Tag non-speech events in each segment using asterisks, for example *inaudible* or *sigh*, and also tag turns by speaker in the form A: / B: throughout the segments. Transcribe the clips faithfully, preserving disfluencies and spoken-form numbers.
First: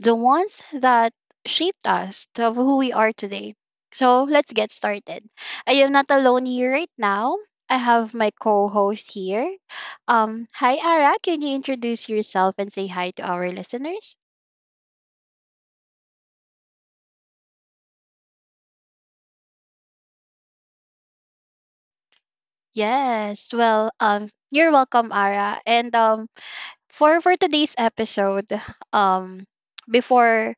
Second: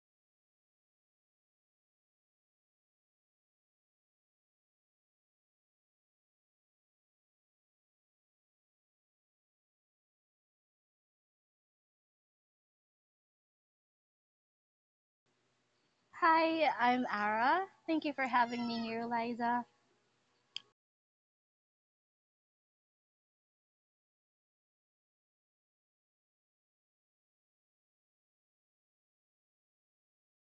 A: the ones that shaped us to who we are today. So let's get started. I am not alone here right now. I have my co-host here. Um, hi Ara, can you introduce yourself and say hi to our listeners?
B: Hi, I'm Ara. Thank you for having me here, Liza.
A: Yes. Well, um, you're welcome, Ara. And um, for for today's episode, um, before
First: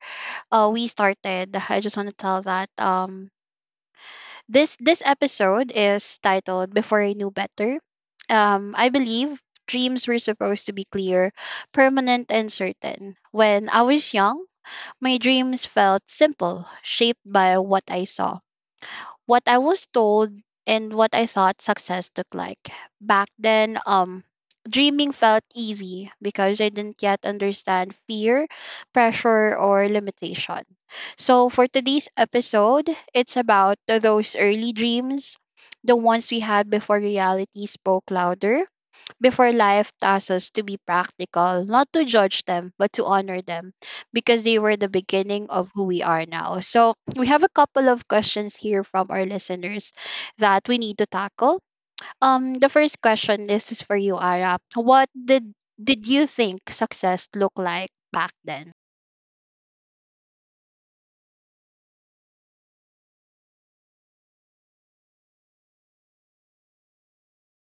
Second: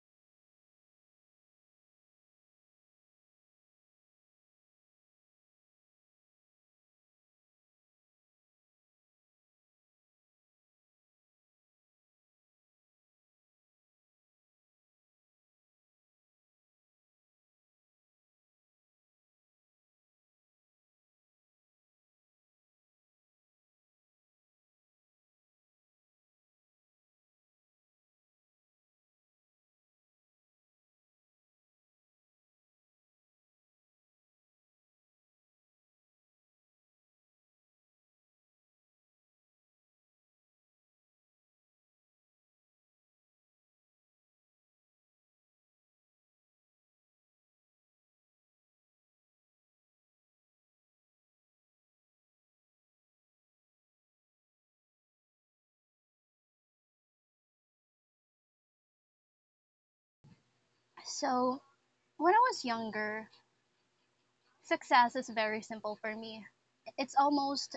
A: uh, we started, I just want to tell that um This this episode is titled Before I Knew Better. Um, I believe dreams were supposed to be clear, permanent and certain. When I was young, my dreams felt simple, shaped by what I saw, what I was told, and what I thought success looked like. Back then, um, dreaming felt easy because I didn't yet understand fear, pressure, or limitation. So, for today's episode, it's about those early dreams, the ones we had before reality spoke louder, before life tasks us to be practical, not to judge them, but to honor them, because they were the beginning of who we are now. So, we have a couple of questions here from our listeners that we need to tackle. Um, the first question, this is for you, Ara. What did did you think success looked like back then?
B: So, when I was younger, success is very simple for me. It's almost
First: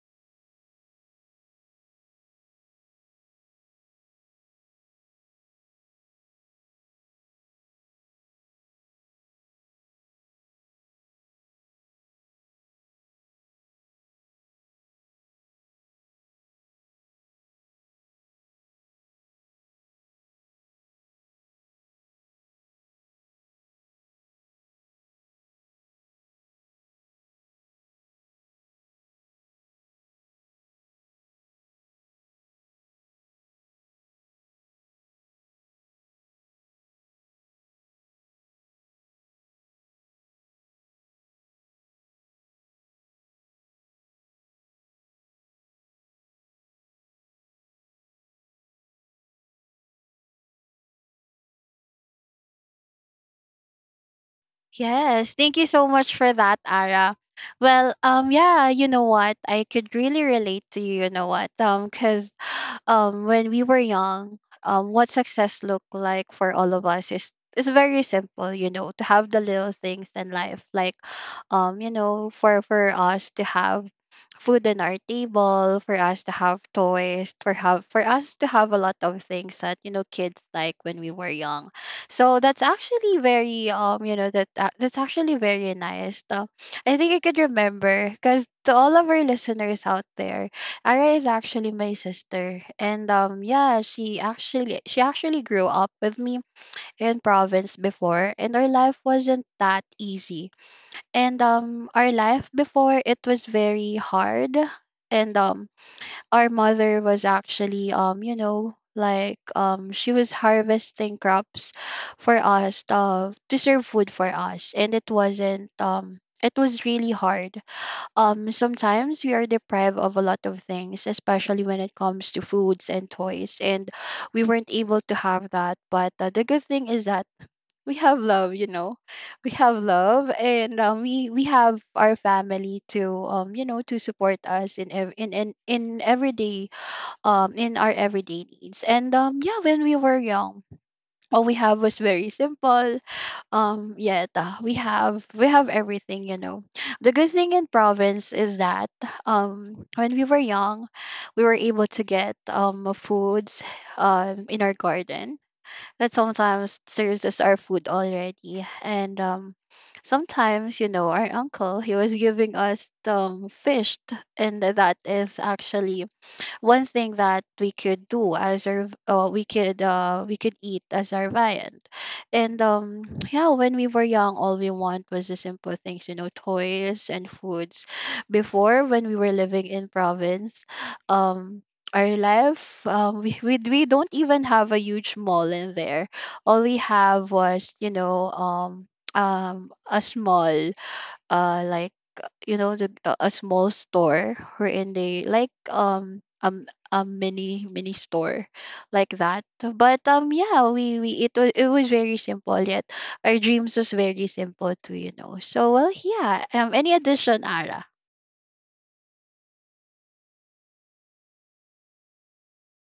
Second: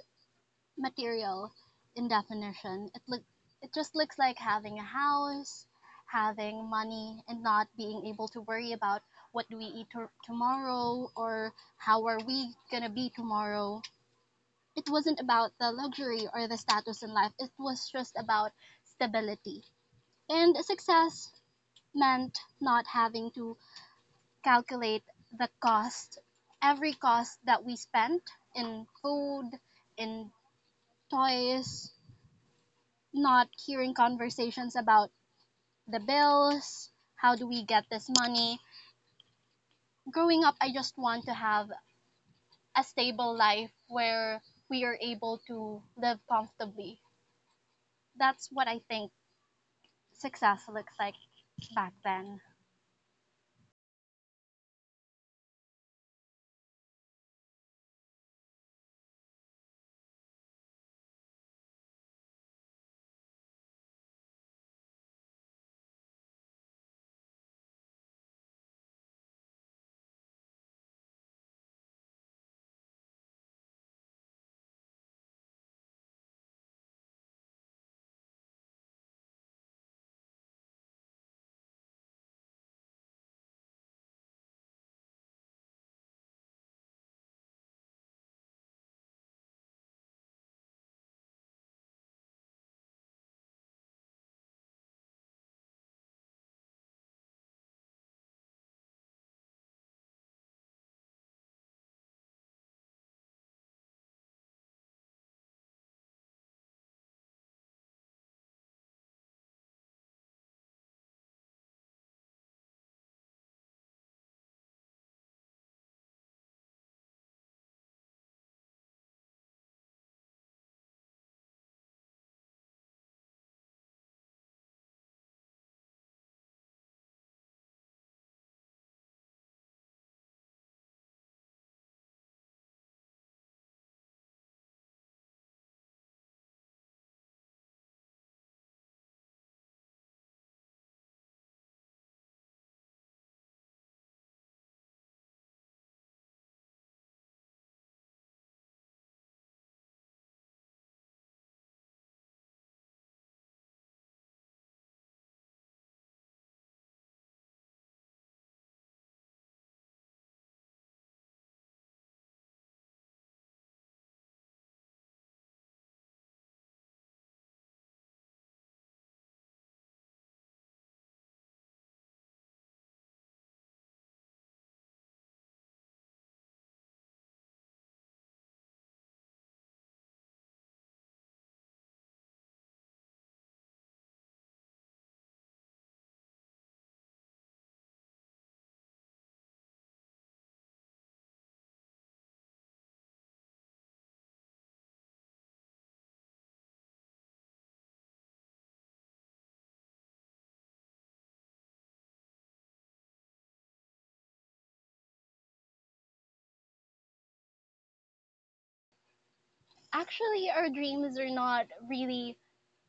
B: material in definition. It look it just looks like having a house, having money and not being able to worry about what do we eat to- tomorrow or how are we going to be tomorrow. It wasn't about the luxury or the status in life. It was just about stability. And success meant not having to calculate the cost, every cost that we spent in food, in toys, not hearing conversations about the bills, how do we get this money. Growing up, I just want to have a stable life where we are able to live comfortably. That's what I think success looks like back then.
A: Yes, thank you so much for that, Ara. Well, um, yeah, you know what? I could really relate to you, you know what? Um, because *sighs* um when we were young, um what success looked like for all of us is is very simple, you know, to have the little things in life. Like, um, you know, for for us to have food on our table, for us to have toys, for have for us to have a lot of things that, you know, kids like when we were young. So that's actually very um you know, that uh, that's actually very nice. Uh, I think I could remember because, to all of our listeners out there, Ara is actually my sister, and um yeah, she actually she actually grew up with me in province before, and our life wasn't that easy, and um our life before, it was very hard, and um our mother was actually, um you know, like um she was harvesting crops for us, uh, to serve food for us. And it wasn't um it was really hard. Um sometimes we are deprived of a lot of things, especially when it comes to foods and toys, and we weren't able to have that. But uh, the good thing is that we have love, you know. We have love. And um, we we have our family to, um you know, to support us in ev- in in, in everyday um in our everyday needs. And um yeah, when we were young, all we have was very simple. Um yet, uh, we have we have everything, you know. The good thing in province is that, um when we were young, we were able to get um foods um in our garden that sometimes serves as our food already. And um sometimes, you know, our uncle, he was giving us um fish, and that is actually one thing that we could do as our v- uh, we could uh, we could eat as our viand. And um *clears throat* yeah, when we were young, all we want was the simple things, you know, toys and foods, before, when we were living in province. um our life, um, *laughs* we, we we don't even have a huge mall in there. All we have was, you know, um um a small, uh like, uh, you know, the a a small store, wherein they, like, um um a mini mini store, like that. But um yeah, we we it was it was very simple, yet our dreams was very simple too, you know. So, well, yeah, um any addition, Ara?
B: Actually, our dreams are not really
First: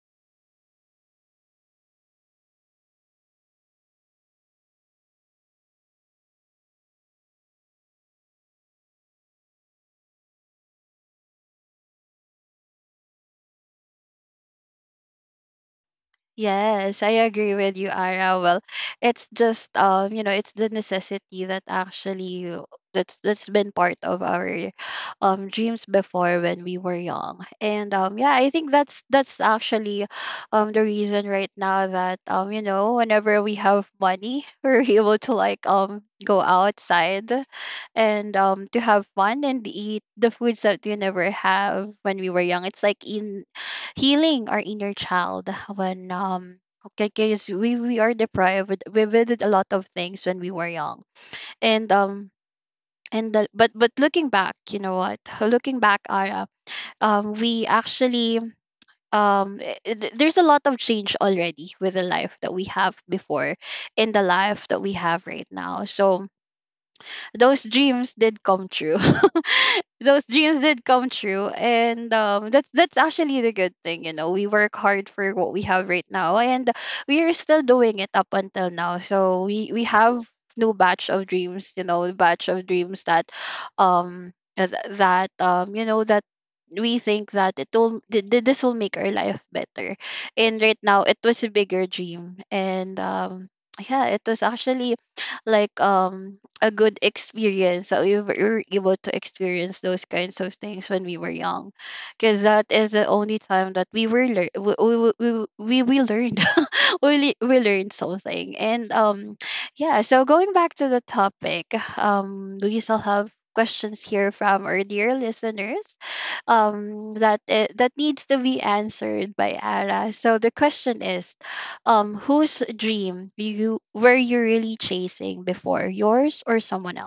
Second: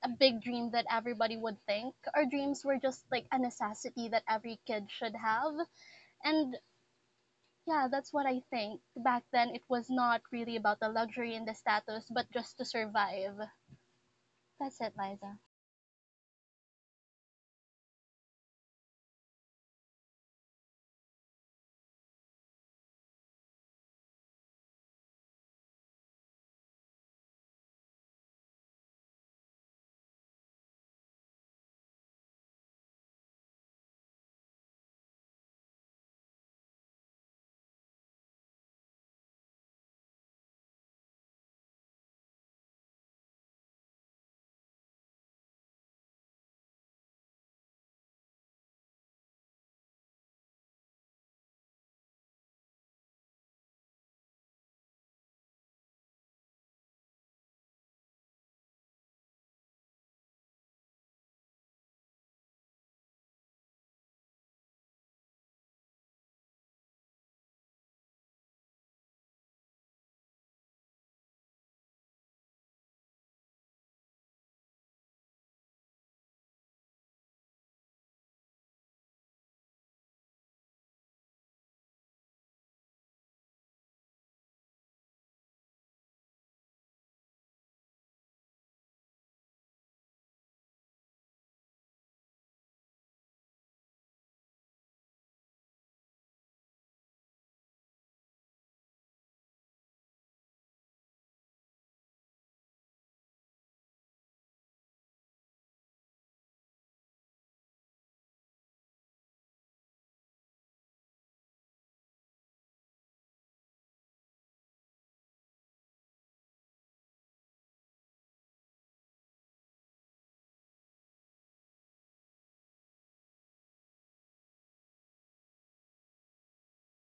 B: a big dream that everybody would think. Our dreams were just like a necessity that every kid should have. And yeah, that's what I think. Back then, it was not really about the luxury and the status, but just to survive. That's it, Liza.
A: Yes, I agree with you, Ara. Well, it's just, um, you know, it's the necessity that actually that's that's been part of our um dreams before, when we were young. And um yeah, I think that's that's actually um the reason right now that, um, you know, whenever we have money, *laughs* we're able to, like, um go outside and, um to have fun and eat the foods that we never have when we were young. It's like in healing our inner child, when, um because we we are deprived, we we did a lot of things when we were young. And um and the, but but looking back, you know what, *laughs* looking back, Ara, um we actually, um i- i- th- there's a lot of change already with the life that we have before and the life that we have right now. So those dreams did come true. *laughs* Those dreams did come true. And um that's that's actually the good thing, you know. We work hard for what we have right now, and we are still doing it up until now. So we we have new batch of dreams, you know, batch of dreams that, um uh, th- that um you know, that we think that it will th- th- this will make our life better. And right now it was a bigger dream. And um yeah, it was actually, like, um a good experience, that we were able to experience those kinds of things when we were young, because that is the only time that we were lear- we, we, we, we, we learned. *laughs* we le- we learned something. And um yeah, so going back to the topic, um we still have questions here from our dear listeners, um that it, that needs to be answered by Ara. So the question is, um, whose dream you were you really chasing before, yours or someone?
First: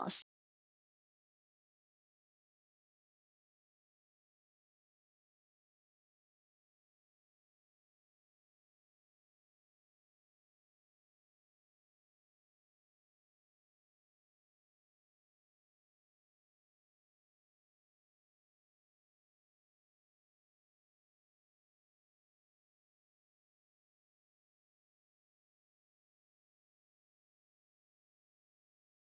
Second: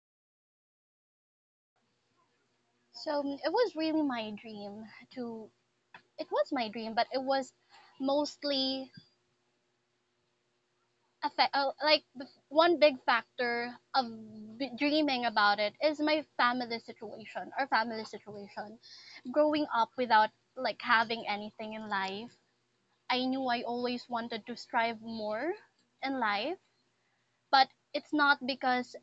B: So um, it was really my dream to. It was my dream, but it was mostly a fa- uh, like the f- one big factor of b- dreaming about it is my family situation, our family situation. Growing up without like having anything in life, I knew I always wanted to strive more in life, but it's not because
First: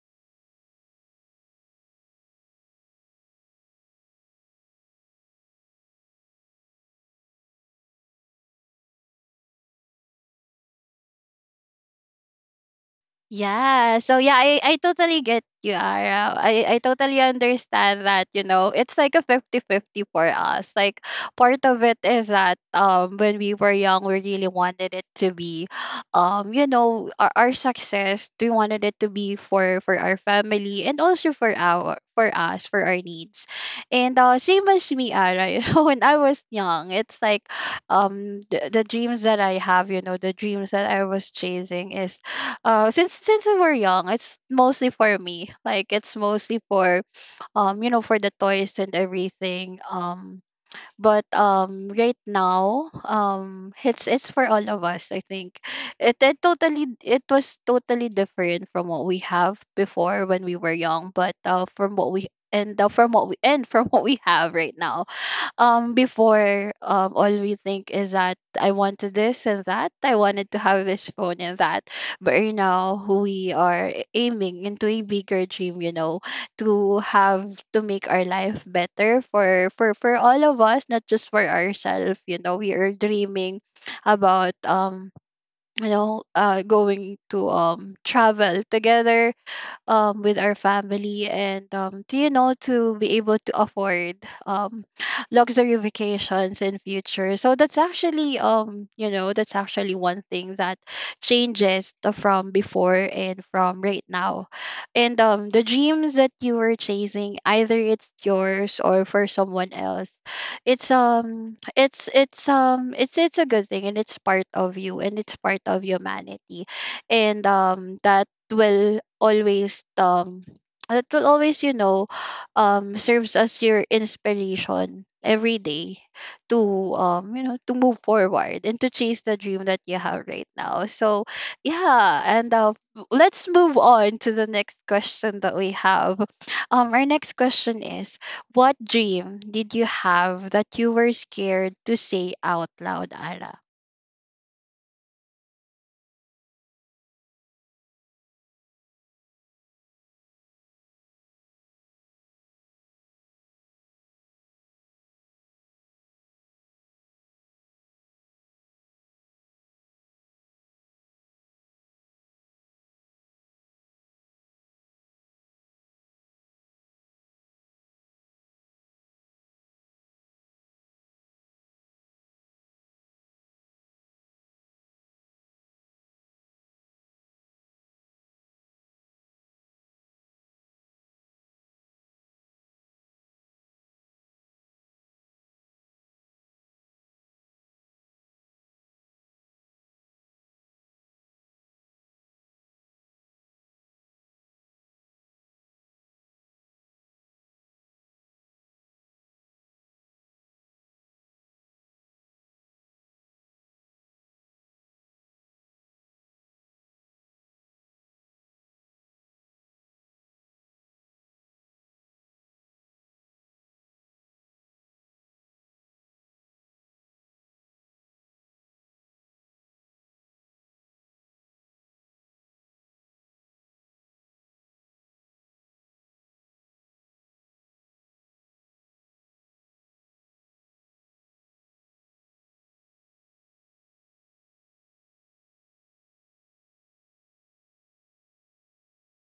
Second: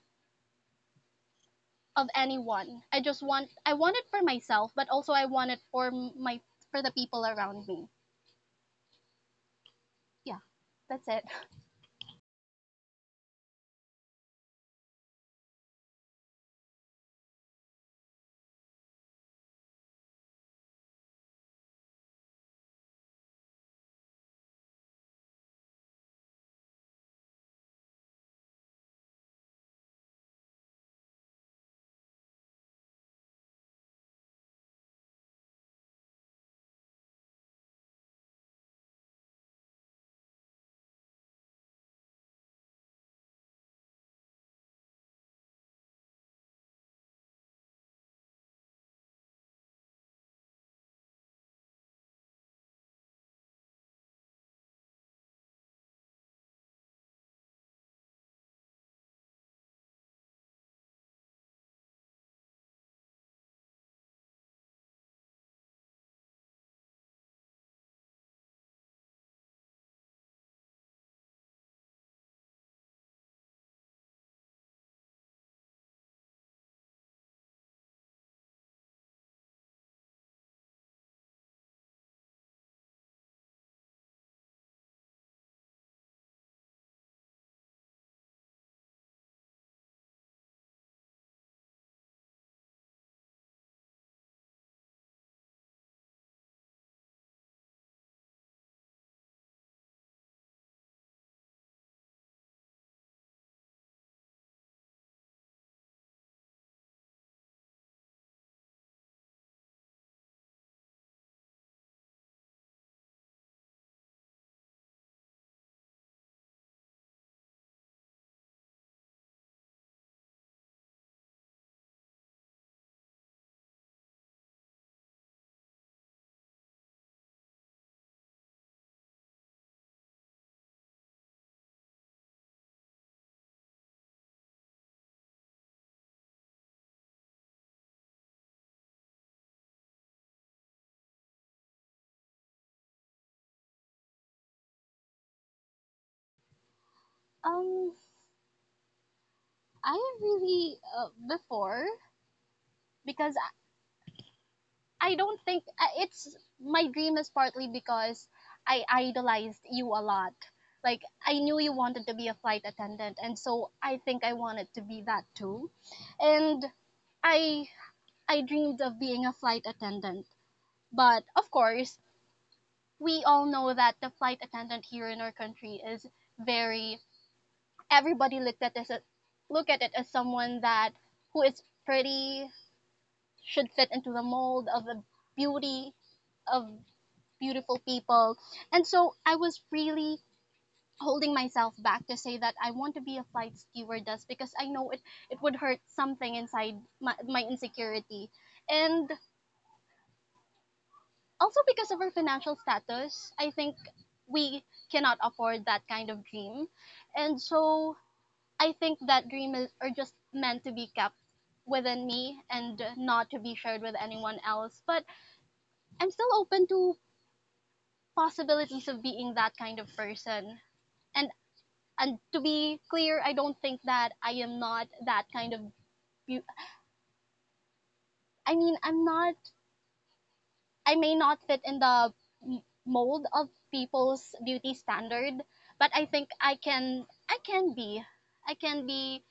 B: of anyone. I just want I want it for myself, but also I want it for my for the people around me. Yeah, that's it.
A: Yeah. So yeah, I, I totally get you, Ara. I, I totally understand that, you know, it's like a fifty fifty for us. Like, part of it is that, um when we were young, we really wanted it to be, um, you know, our, our success. We wanted it to be for for our family, and also for our for us, for our needs. And uh same as me, Ara, *laughs* you know, when I was young, it's like, um the, the dreams that I have, you know, the dreams that I was chasing is, uh since since we were young, it's mostly for me, like, it's mostly for, um you know, for the toys and everything, um but um right now, um it's it's for all of us, I think. It, it totally it was totally different from what we have before when we were young, but uh from what we and uh, from what we and from *laughs* what we have right now. Um before, um all we think is that I wanted this and that, I wanted to have this phone and that. But right now we are aiming into a bigger dream, you know, to have to make our life better for for for all of us, not just for ourselves. You know, we are dreaming about, um you know, uh going to, um travel together, um with our family, and um to, you know, to be able to afford, um *sniffs* *sighs* luxury vacations in future. So that's actually, um you know, that's actually one thing that changes, the- from before and from right now. And um the dreams that you were chasing, either it's yours or for someone else, it's um it's it's um it's it's a good thing, and it's part of you, and it's part of humanity, and um that will always um that will always, you know, um serves as your inspiration every day, to, um you know, to move forward and to chase the dream that you have right now. So yeah, and uh, w- let's move on to the next question that we have. Um our next question is, what dream did you have that you were scared to say out loud, Ara?
B: Um, I really uh, before, because I don't think uh, it's my dream is partly because I idolized you a lot. Like I knew you wanted to be a flight attendant, and so I think I wanted to be that too. And I I dreamed of being a flight attendant, but of course we all know that the flight attendant here in our country is very, everybody looked at this look at it as someone that who is pretty, should fit into the mold of the beauty of beautiful people. And so I was really holding myself back to say that I want to be a flight stewardess because I know it, it would hurt something inside my, my insecurity. And also because of our financial status, I think we cannot afford that kind of dream. And so I think that dream is, are just meant to be kept within me and not to be shared with anyone else. But I'm still open to possibilities of being that kind of person. And and to be clear, I don't think that I am not that kind of. beau- I mean, I'm not. I may not fit in the m- mold of people's beauty standard, but I think I can. I can be. I can be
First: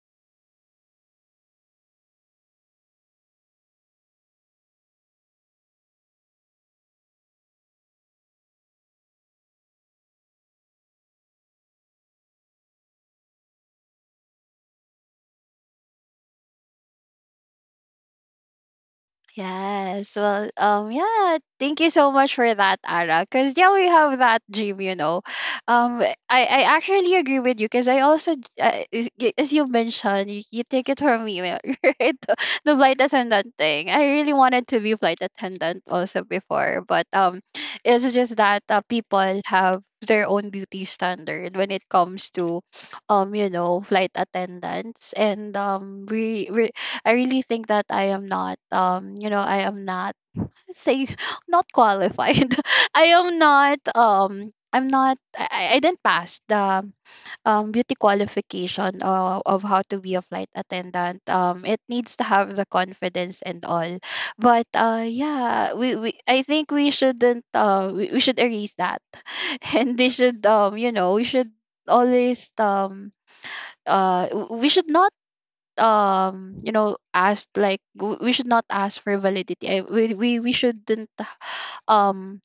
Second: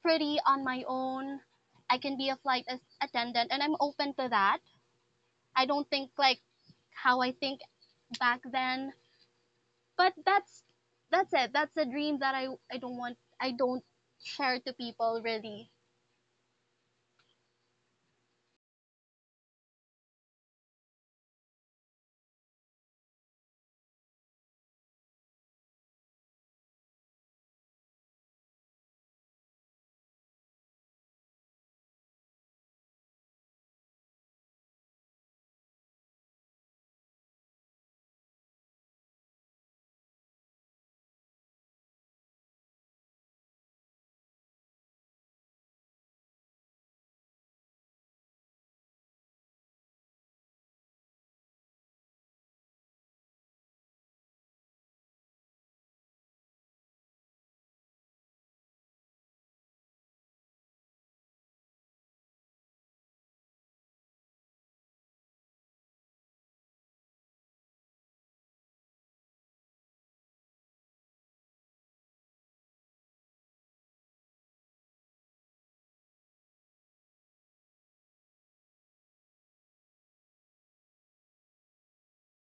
B: pretty on my own. I can be a flight as- attendant, and I'm open to that. I don't think like how I think back then, but that's that's it. That's a dream that I I don't want. I don't share to people really.
A: Yes. Well, um, yeah, thank you so much for that, Ara. Cause yeah, we have that dream, you know. Um, I, I actually agree with you, because I also, j- uh, is- y- as you mentioned, you, you take it from me, uh, *laughs* right? The, the flight attendant thing. I really wanted to be flight attendant also before, but um, it's just that uh, people have their own beauty standard when it comes to, um, you know, flight attendants. And um, we, I really think that I am not, um you know, I am not, say *laughs* not qualified. *laughs* I am not um I'm not I, I I didn't pass the um beauty qualification, uh, of how to be a flight attendant. Um it needs to have the confidence and all. But uh yeah, we, we I think we shouldn't, uh we, we should erase that. *laughs* And they should, um you know, we should always, um uh w- we should not, um you know ask, like, w- we should not ask for validity. I, we, we we shouldn't um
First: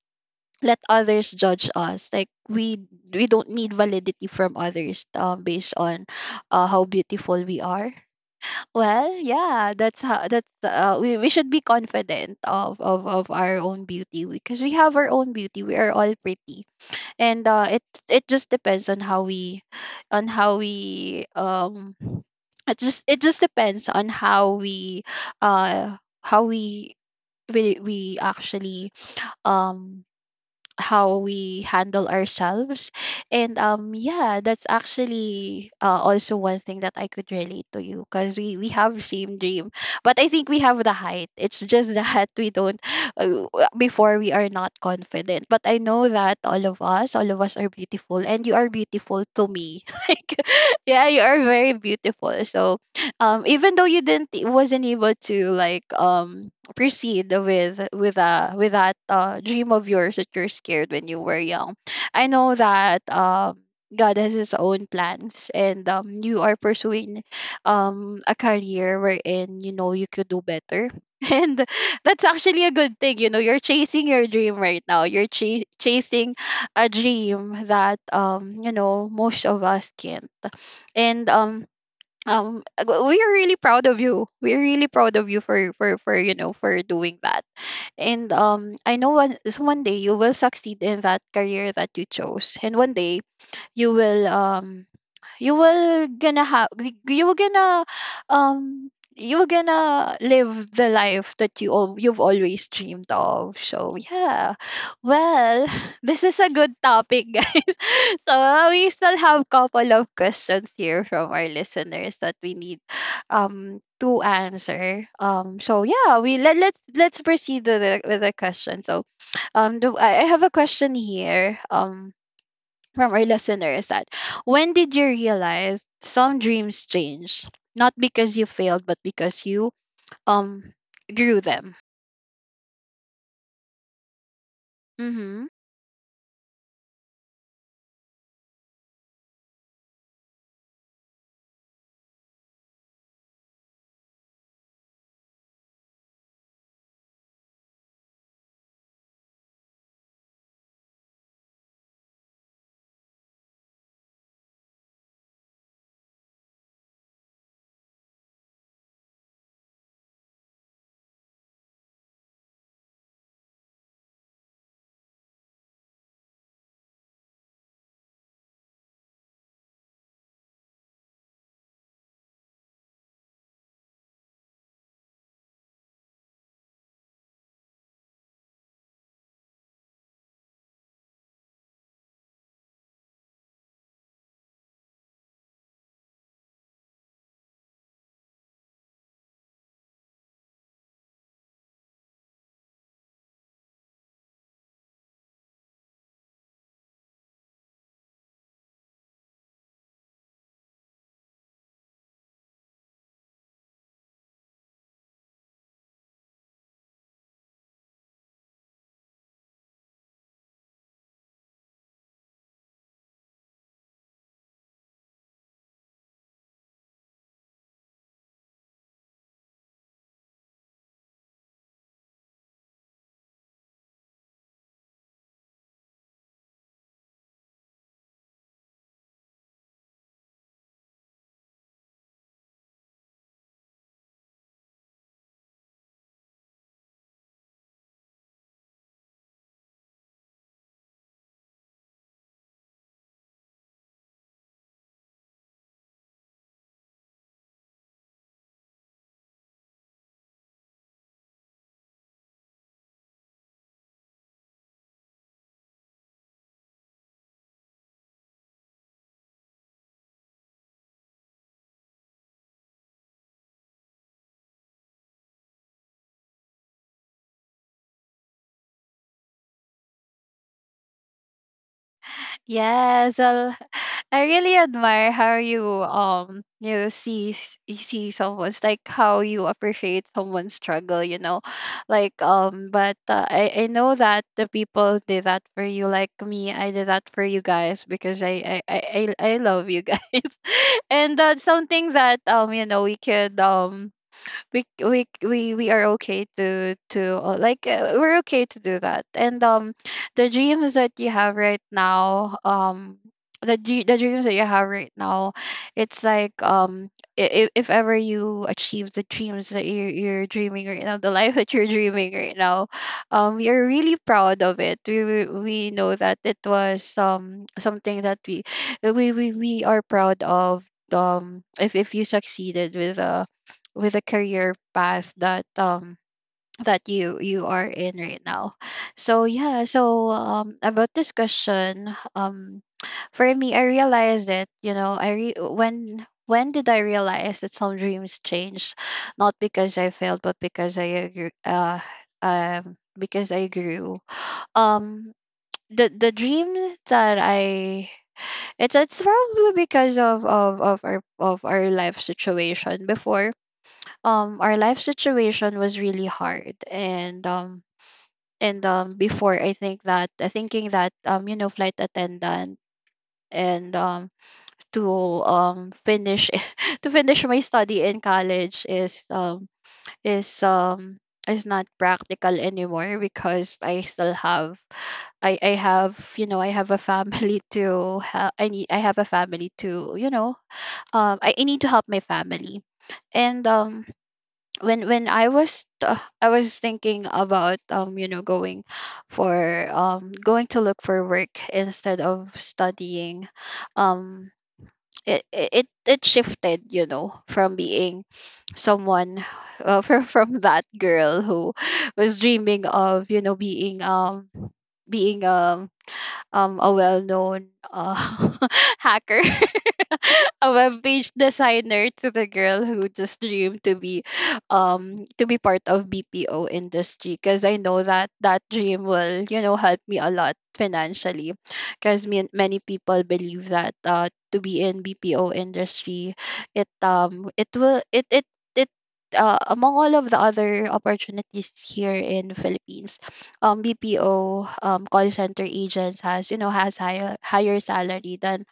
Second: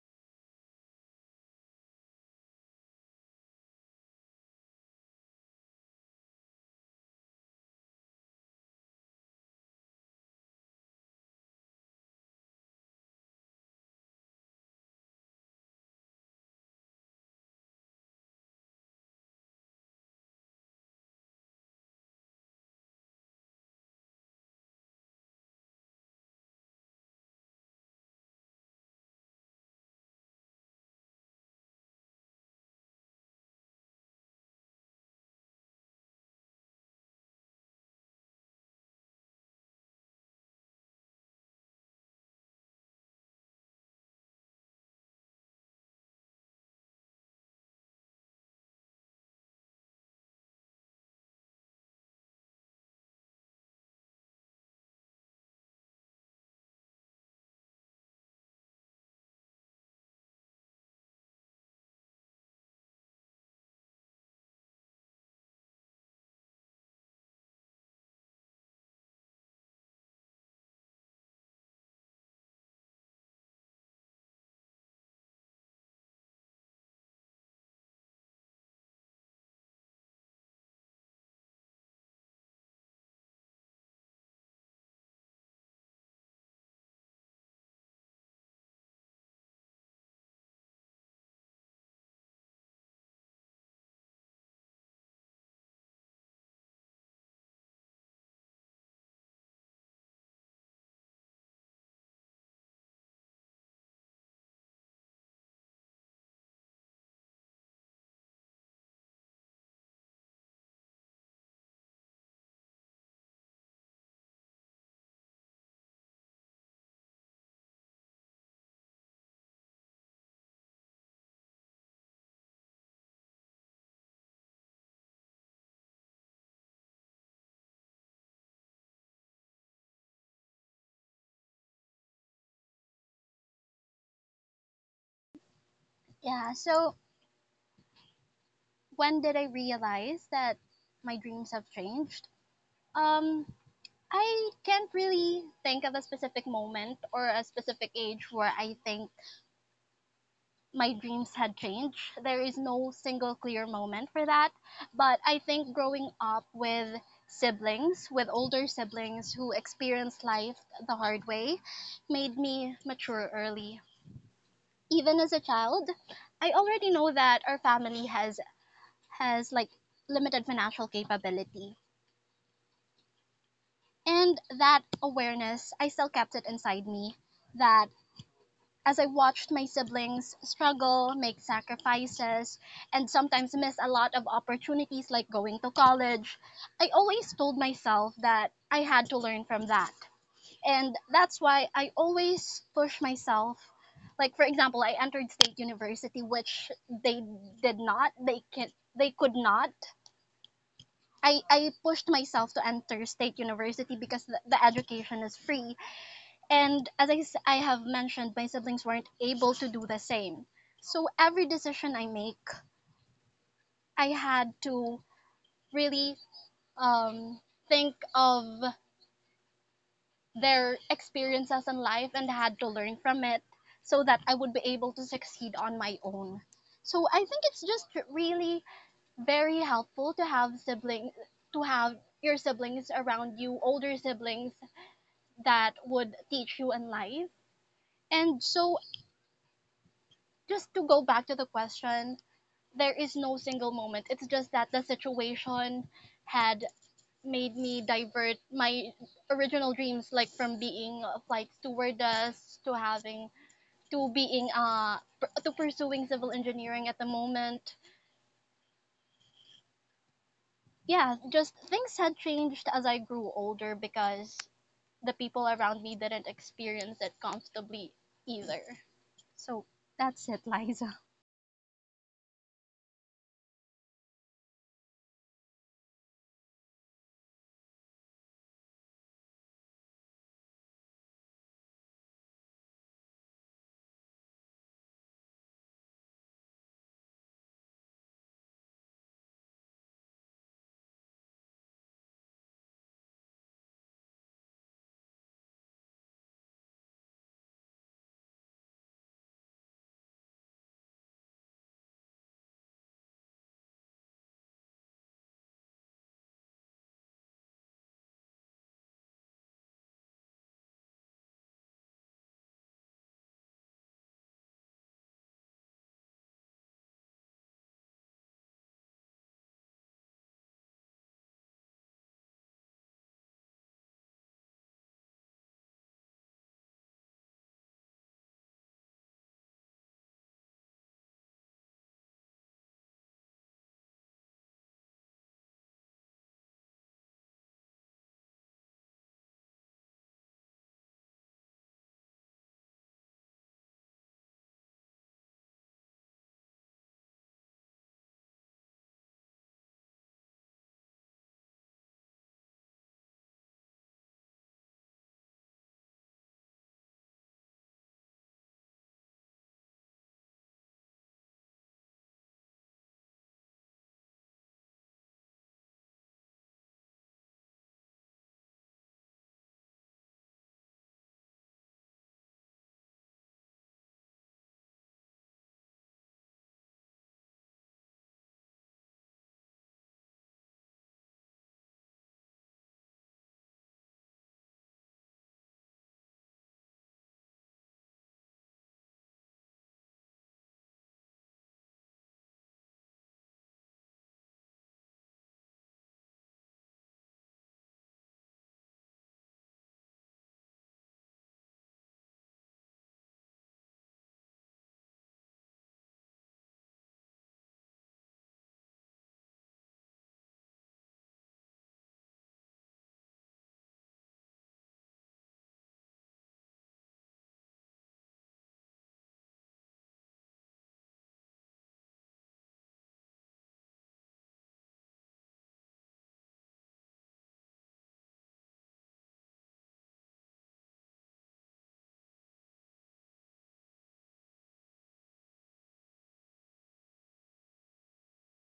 A: let others judge us, like we we don't need validity from others, um based on uh, how beautiful we are. Well, yeah, that's how that's uh, we, we should be confident of, of of our own beauty, because we have our own beauty. We are all pretty, and uh, it it just depends on how we on how we um *sniffs* it just it just depends on how we uh how we we we actually um how we handle ourselves. And um Yeah, that's actually, uh, also one thing that I could relate to you, because we we have same dream. But I think we have the height. It's just *laughs* that we don't, uh, before, we are not confident, but I know that all of us all of us are beautiful, and you are beautiful to me. *laughs* Like, yeah, you are very beautiful, so, um even though you didn't wasn't able to, like, um proceed with with uh with that, uh dream of yours, that you're scared when you were young. I know that, um God has his own plans, and um you are pursuing um a career wherein, you know, you could do better. *laughs* And that's actually a good thing. You know, you're chasing your dream right now. You're ch- chasing a dream that, um you know, most of us can't. And um um uh, w- we are really proud of you. We're really proud of you for for for you know for doing that. And um I know one is one day you will succeed in that career that you chose, and one day you will, um you will gonna have you will gonna um you will gonna live the life that you all you've always dreamed of. So yeah. Well, *laughs* this is a good topic, guys. *laughs* So, uh, we still have couple of questions here from our listeners that we need um to answer. Um, so yeah, we let let's let's proceed with the with the question. So, um, do, I I have a question here. Um, from our listeners, that when did you realize some dreams change? Not because you failed, but because you, um grew them. Mm-hmm.
B: Yeah, so when did I realize that my dreams have changed? Um, I can't really think of a specific moment or a specific age where I think my dreams had changed. There is no single clear moment for that. But I think growing up with siblings, with older siblings who experienced life the hard way, made me mature early. Even as a child, I already know that our family has has like limited financial capability. And that awareness, I still kept it inside me that as I watched my siblings struggle, make sacrifices, and sometimes miss a lot of opportunities like going to college, I always told myself that I had to learn from that. And that's why I always push myself. Like for example, I entered state university which they did not, they can they could not, I, I pushed myself to enter state university because the, the education is free and as I, s- I have mentioned, my siblings weren't able to do the same. So every decision I make, I had to really um, think of their experiences in life and had to learn from it so that I would be able to succeed on my own. So I think it's just really very helpful to have siblings, to have your siblings around you, older siblings that would teach you in life. And so just to go back to the question, there is no single moment. It's just that the situation had made me divert my original dreams, like from being a flight stewardess to having to being uh to pursuing civil engineering at the moment. Yeah, just things had changed as I grew older because the people around me didn't experience it comfortably either. So that's it, Liza.
A: Yes, well, *laughs* I really admire how you um you see you see someone's, like, how you appreciate someone's struggle, you know, like, um. But, uh, I I know that the people did that for you, like me. I did that for you guys because I I I I I love you guys, *laughs* and that's something that, um you know, we could, um we we we we are okay to, to uh, like uh, we're okay to do that. And, um, the dreams that you have right now, um, the dr- the dreams that you have right now, it's like, um. If, if ever you achieve the dreams that you, you're dreaming right now, the life that you're dreaming right now, um, we are really proud of it. We we we know that it was, um something that we we we, we are proud of. Um, if if you succeeded with, uh with the career path that, um that you you are in right now. So yeah, so um about this question, um for me, I realized that, you know, i re- when when did I realize that some dreams change, not because I failed, but because I agree, uh um because I grew, um the the dream that I— it's it's probably because of of of our of our life situation before. Um our life situation was really hard, and, um and um before, I think that, uh, thinking that, um you know, flight attendant, and um to— um finish, *laughs* to finish my study in college is, um is um is not practical anymore, because i still have i i have you know I have a family *laughs* to— ha- i need I have a family to, you know, um i I need to help my family. And um when when I was, uh, I was thinking about, um you know, going for um going to look for work instead of studying. um it it, it it shifted, you know, from being someone, uh, *laughs* from from that girl who was dreaming of, you know, being um being um um a well-known, uh *laughs* hacker, *laughs* *laughs* a web page designer, to the girl who just dreamed to be um to be part of B P O industry, because I know that that dream will, you know, help me a lot financially, because many people believe that, uh to be in B P O industry, it um it will it it it uh, among all of the other opportunities here in Philippines. um, B P O, um, call center agents has you know has higher higher salary than,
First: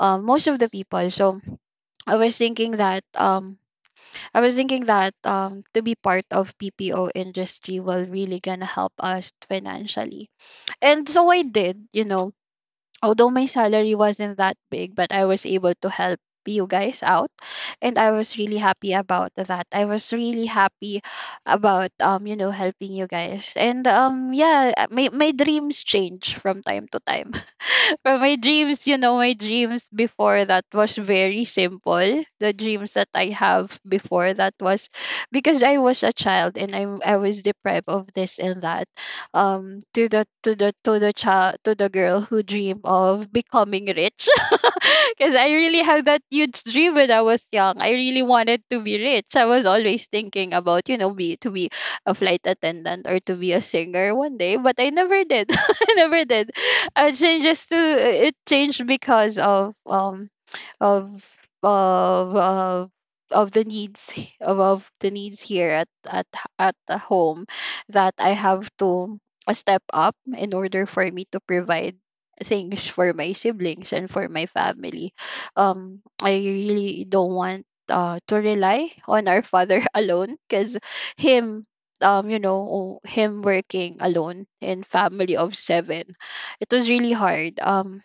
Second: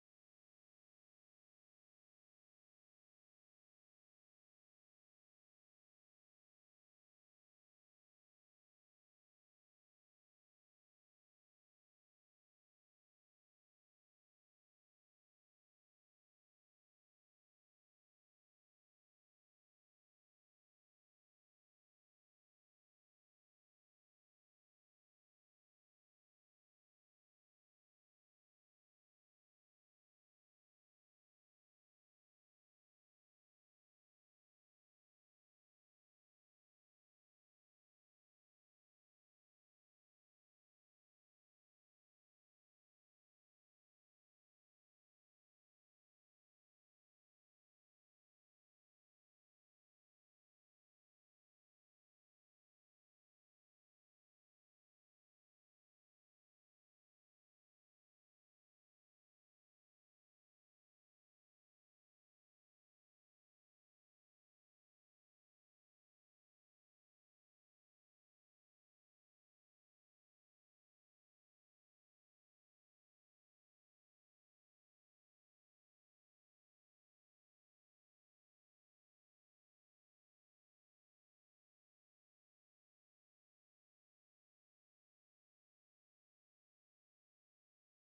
A: um, most of the people. So I was thinking that um, I was thinking that, um, to be part of P P O industry will really gonna help us financially. And so I did, you know, although my salary wasn't that big, but I was able to help you guys out, and I was really happy about that. I was really happy about, um you know, helping you guys. And um yeah, uh, my my dreams change from time to time. *laughs* But my dreams, you know, my dreams before that was very simple. The dreams that I have before that was, because I was a child, and I I was deprived of this and that. Um to the to the to the child to the girl who dream of becoming rich, *laughs* because I really had that huge dream when I was young. I really wanted to be rich. I was always thinking about, you know, be to be a flight attendant, or to be a singer one day, but I never did. *laughs* I never did. I changed just to It changed because of, um of of of of the needs, *laughs* of, of the needs, here at at h- at the home, that I have to a step up in order for me to provide things for my siblings and for my family. Um, I really don't want, uh, to rely on our father *laughs* alone, because him, um, you know, him working alone in family of seven, it was really hard. Um,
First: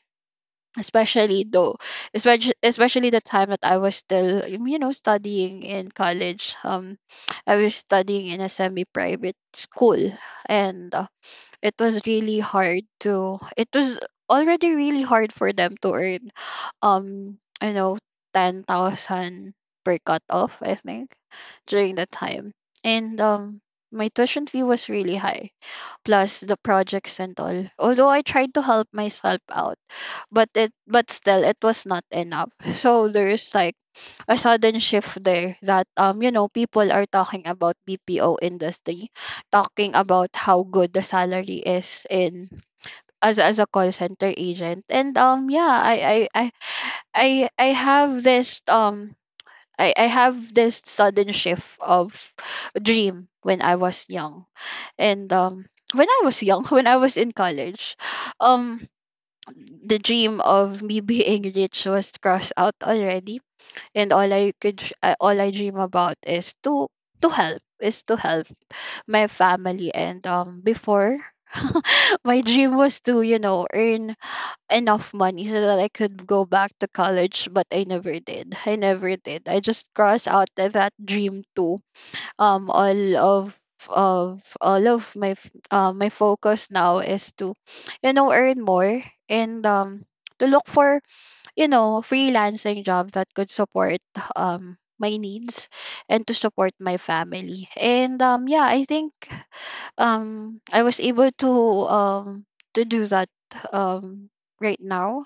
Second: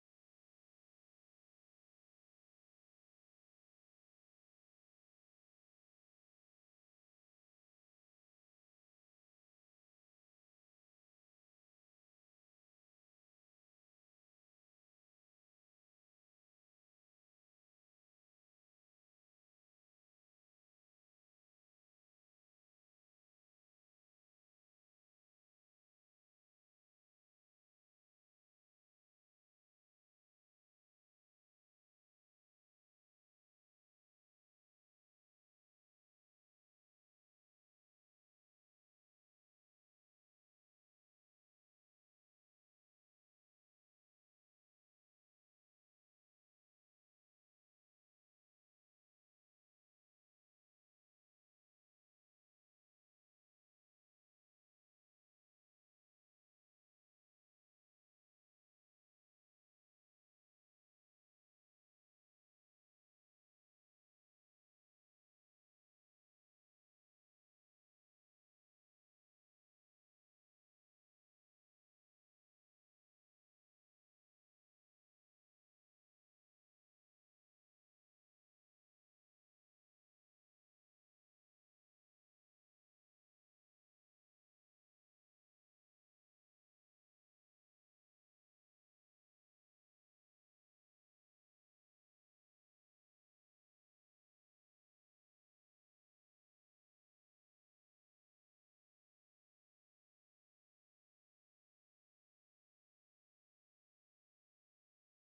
A: especially though especially especially the time that I was still, you know, studying in college. um I was studying in a semi private school, and it was really hard to it was already really hard for them to earn, um you know, ten thousand per cutoff, I think, during that time. And um my tuition fee was really high, plus the projects and all. Although I tried to help myself out, but it but still it was not enough. *laughs* So there's like a sudden shift there, that, um you know, people are talking about B P O industry, talking about how good the salary is, in as as a call center agent. And um yeah, I I I I, I have this, um I, I have this sudden shift of dream when I was young. And um when I was young, *laughs* when I was in college, um the dream of me *laughs* being rich was crossed out already, and all I could sh- uh, all I dream about is to to help is to help my family, and um before, *laughs* my dream was to, you know, earn enough money, so that I could go back to college, but I never did. I never did. I just crossed out tha- that dream too. um all of of all of my f- uh, my focus now is to, you know, earn more, and um to look for, you know, freelancing job that could support, um my needs, and to support my family. And um yeah, I think, um I was able to, um to do that, um right now.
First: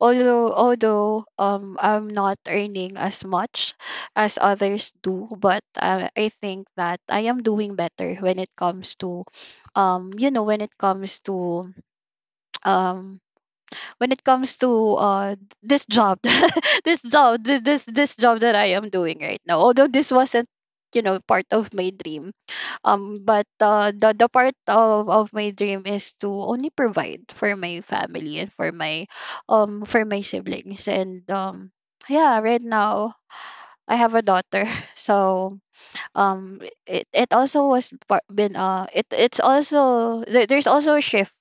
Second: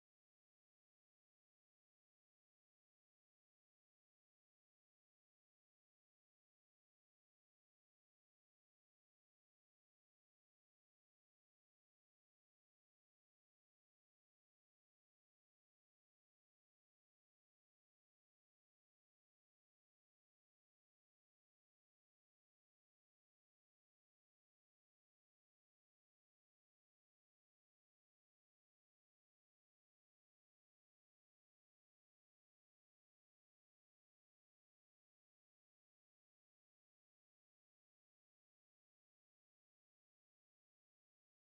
A: Although although, um I'm not earning as much as others do, but, uh, I think that I am doing better when it comes to, um you know, when it comes to um when it comes to uh th- this job. *laughs* This job th- this this job that I am doing right now, although this wasn't, you know, part of my dream. Um but, uh the, the part of, of my dream is to only provide for my family, and for my um for my siblings. And um yeah, right now, I have a daughter, *laughs* so, um it, it also was par- been uh it it's also there, there's also a shift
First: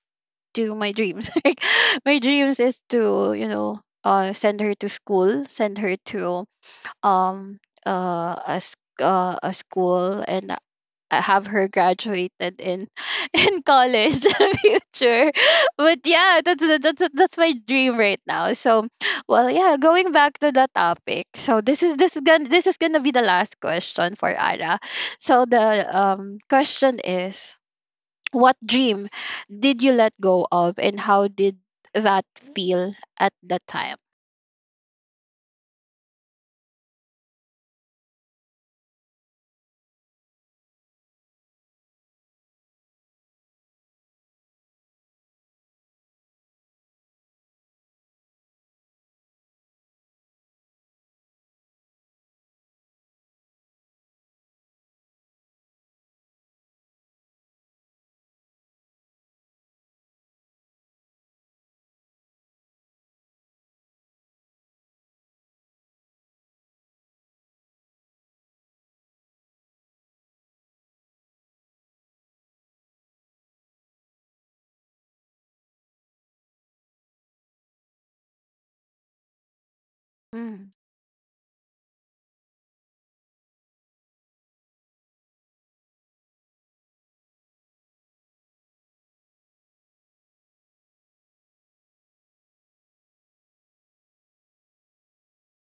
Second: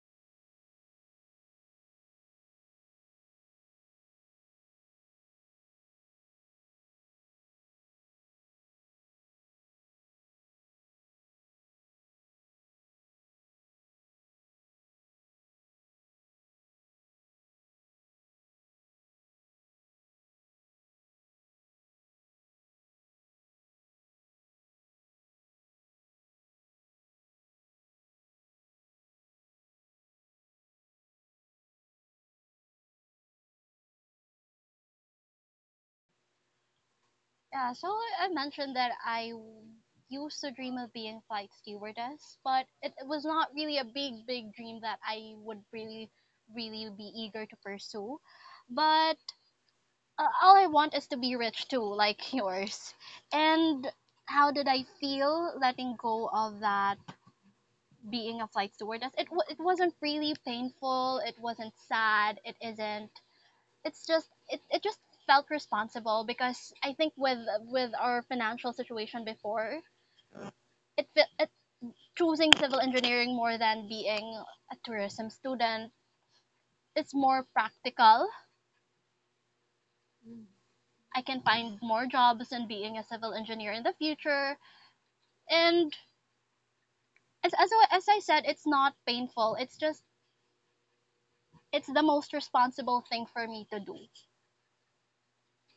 A: to my dreams. *laughs* Like my dreams is to, you know, uh send her to school, send her to um uh a s- uh, a school and uh, have her graduated in *laughs* in college *laughs* in the future. But yeah, that's that's that's that's my dream right now. So, well, yeah, going back to the topic. So this is this is gonna this is gonna be the last question for Ara. So the um question is what dream did you let go of and how did that feel at the time?
B: Yeah, so I I mentioned that I w- used to dream of being flight stewardess, but it, it was not really a big, big dream that I would really, really be eager to pursue. But uh, all I want is to be rich too, like *laughs* yours. And how did I feel letting go of that being a flight stewardess? It, w- it wasn't really painful, it wasn't sad, it isn't, it's just it, it just felt responsible because I think with with our financial situation before it, it, choosing civil engineering more than being a tourism student, it's more practical.
A: Hmm.
B: I can find more jobs in being a civil engineer in the future, and as as, as I said, it's not painful, it's just it's the most responsible thing for me to do,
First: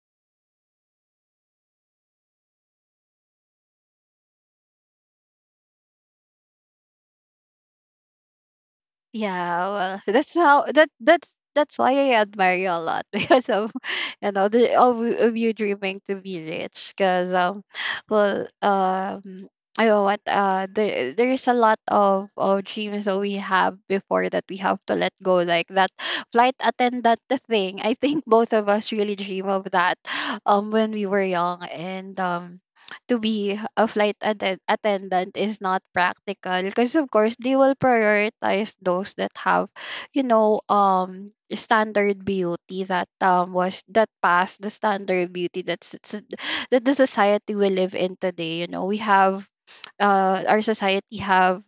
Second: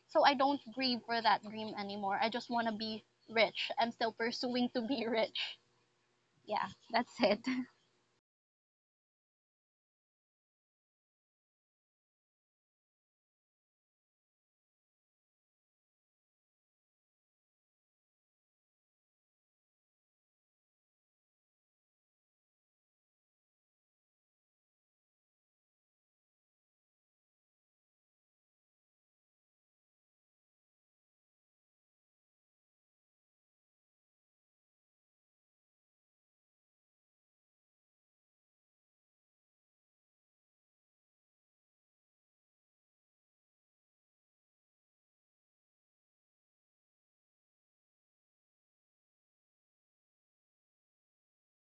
B: so I don't grieve for that dream anymore. I just want to be rich. I'm still pursuing to be *laughs* rich. Yeah, that's it.
A: Yeah, well, *laughs* so that's how that that's that's why I admire you a lot *laughs* because of you know the of, of you dreaming to be rich because um well um I know what uh there there's a lot of of dreams that we have before that we have to let go like that flight attendant thing. I think *laughs* both of us really dream of that um when we were young. And um to be a flight atten- attendant is not practical because of course they will prioritize those that have you know um standard beauty, that um was that passed the standard beauty that's that's- that the society we live in today. You know we have uh our society have,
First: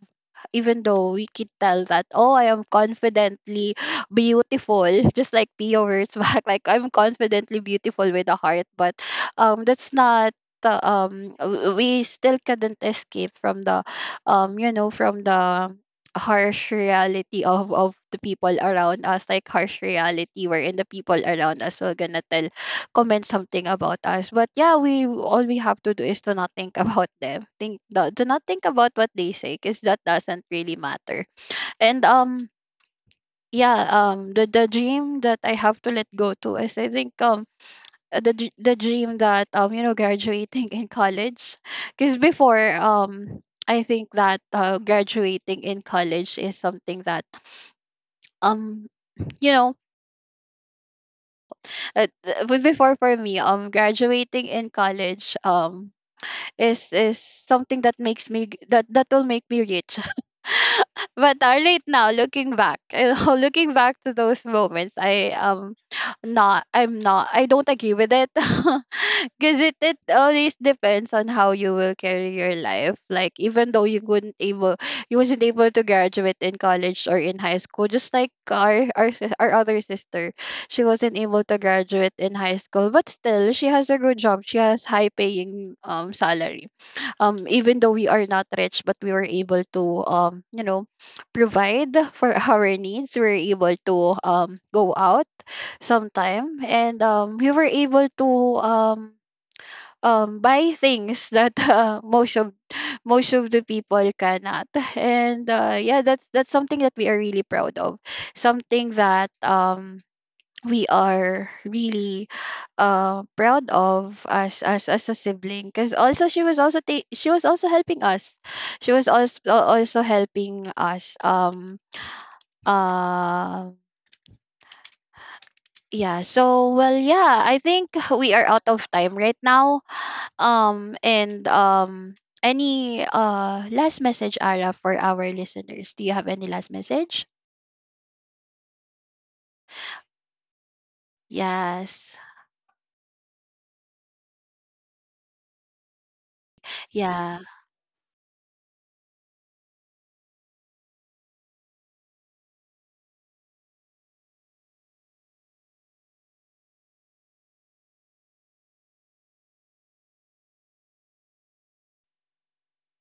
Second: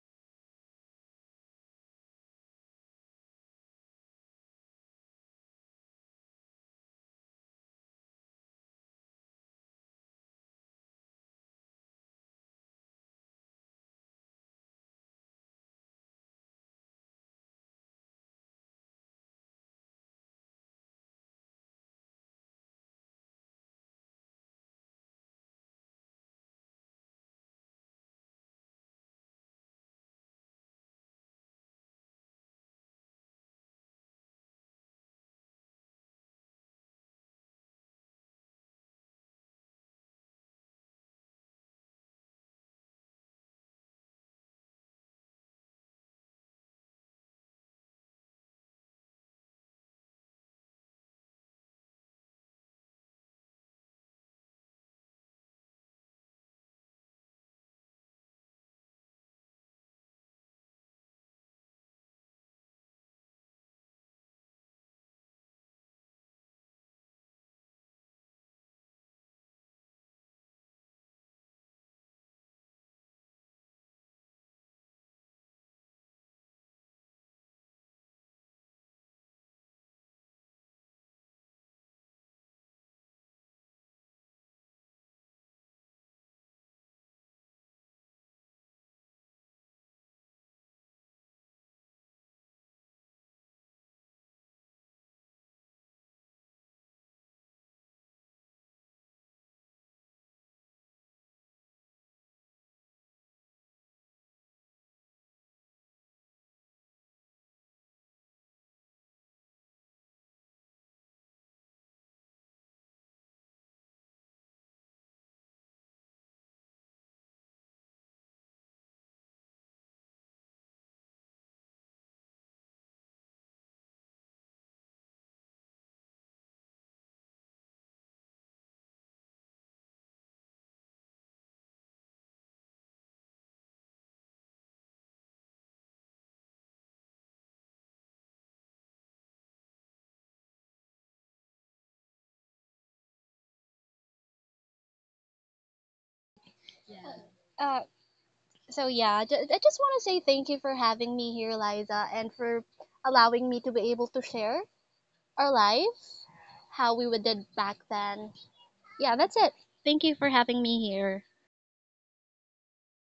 A: even though we could tell that, oh, I am confidently beautiful *laughs* just like Pio words *laughs* back, like I'm confidently beautiful with a heart. But um that's not the um w- we still couldn't escape from the um you know from the harsh reality of of the people around us, like harsh reality wherein the people around us will gonna tell, comment something about us. But yeah, we all we have to do is to not think *laughs* about them. Think, do do not think about what they say because that doesn't really matter. And um yeah, um the the dream that I have to let go to is, I think, um uh, the dr- the dream that, um you know graduating in college. Because before, um I think that, uh, graduating in college is something that um you know uh, th- before for me, um graduating in college um is is something that makes me g- that that will make me rich. *laughs* But uh, right now, looking back, you know, *laughs* looking back to those moments, I um not I'm not I don't agree with it. *laughs* Because it it always depends on how you will carry your life. Like, even though you couldn't able you wasn't able to graduate in college or in high school, just like our our, sis- our other sister, she wasn't able to graduate in high school, but still she has a good job, she has high paying um salary. Um even though we are not rich, but we were able to um you know provide for *laughs* our needs, we were able to um go out sometime, and um we were able to um um buy things that *laughs* uh, most of most of the people cannot. And uh, yeah, that's that's something that we are really proud of, something that um we are really uh, proud of as as as a sibling. Because also she was also ta- she was also helping us, she was also also helping us. um uh yeah. So, well, yeah, I think *laughs* we are out of time right now. Um and um Any uh last message, Ara, for our listeners? Do you have any last message? Yes? Yeah?
B: Uh, so yeah, ju- I just want to say thank you for having me here, Liza, and for allowing me to be able to share our life, how we would did back then. Yeah, that's it. Thank you for having me here.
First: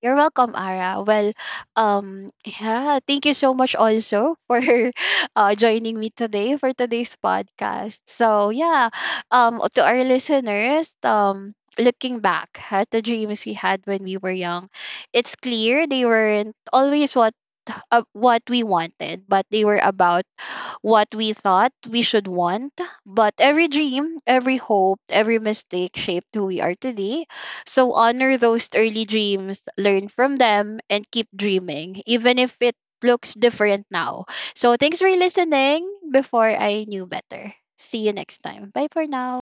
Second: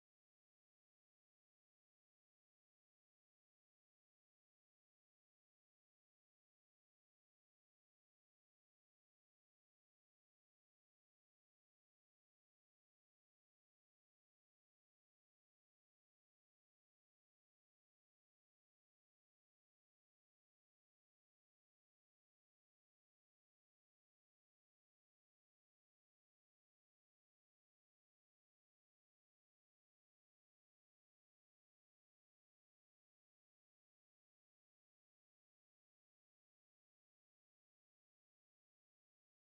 A: You're welcome, Ara. Well, um, yeah, thank you so much also for *laughs* uh, joining me today for today's podcast. So yeah, um, to our listeners, um, looking back at the dreams we had when we were young, it's clear they weren't always what uh, what we wanted, but they were about what we thought we should want. But every dream, every hope, every mistake shaped who we are today. So honor those early dreams, learn from them, and keep dreaming, even if it looks different now. So thanks for listening before I knew better. See you next time. Bye for now.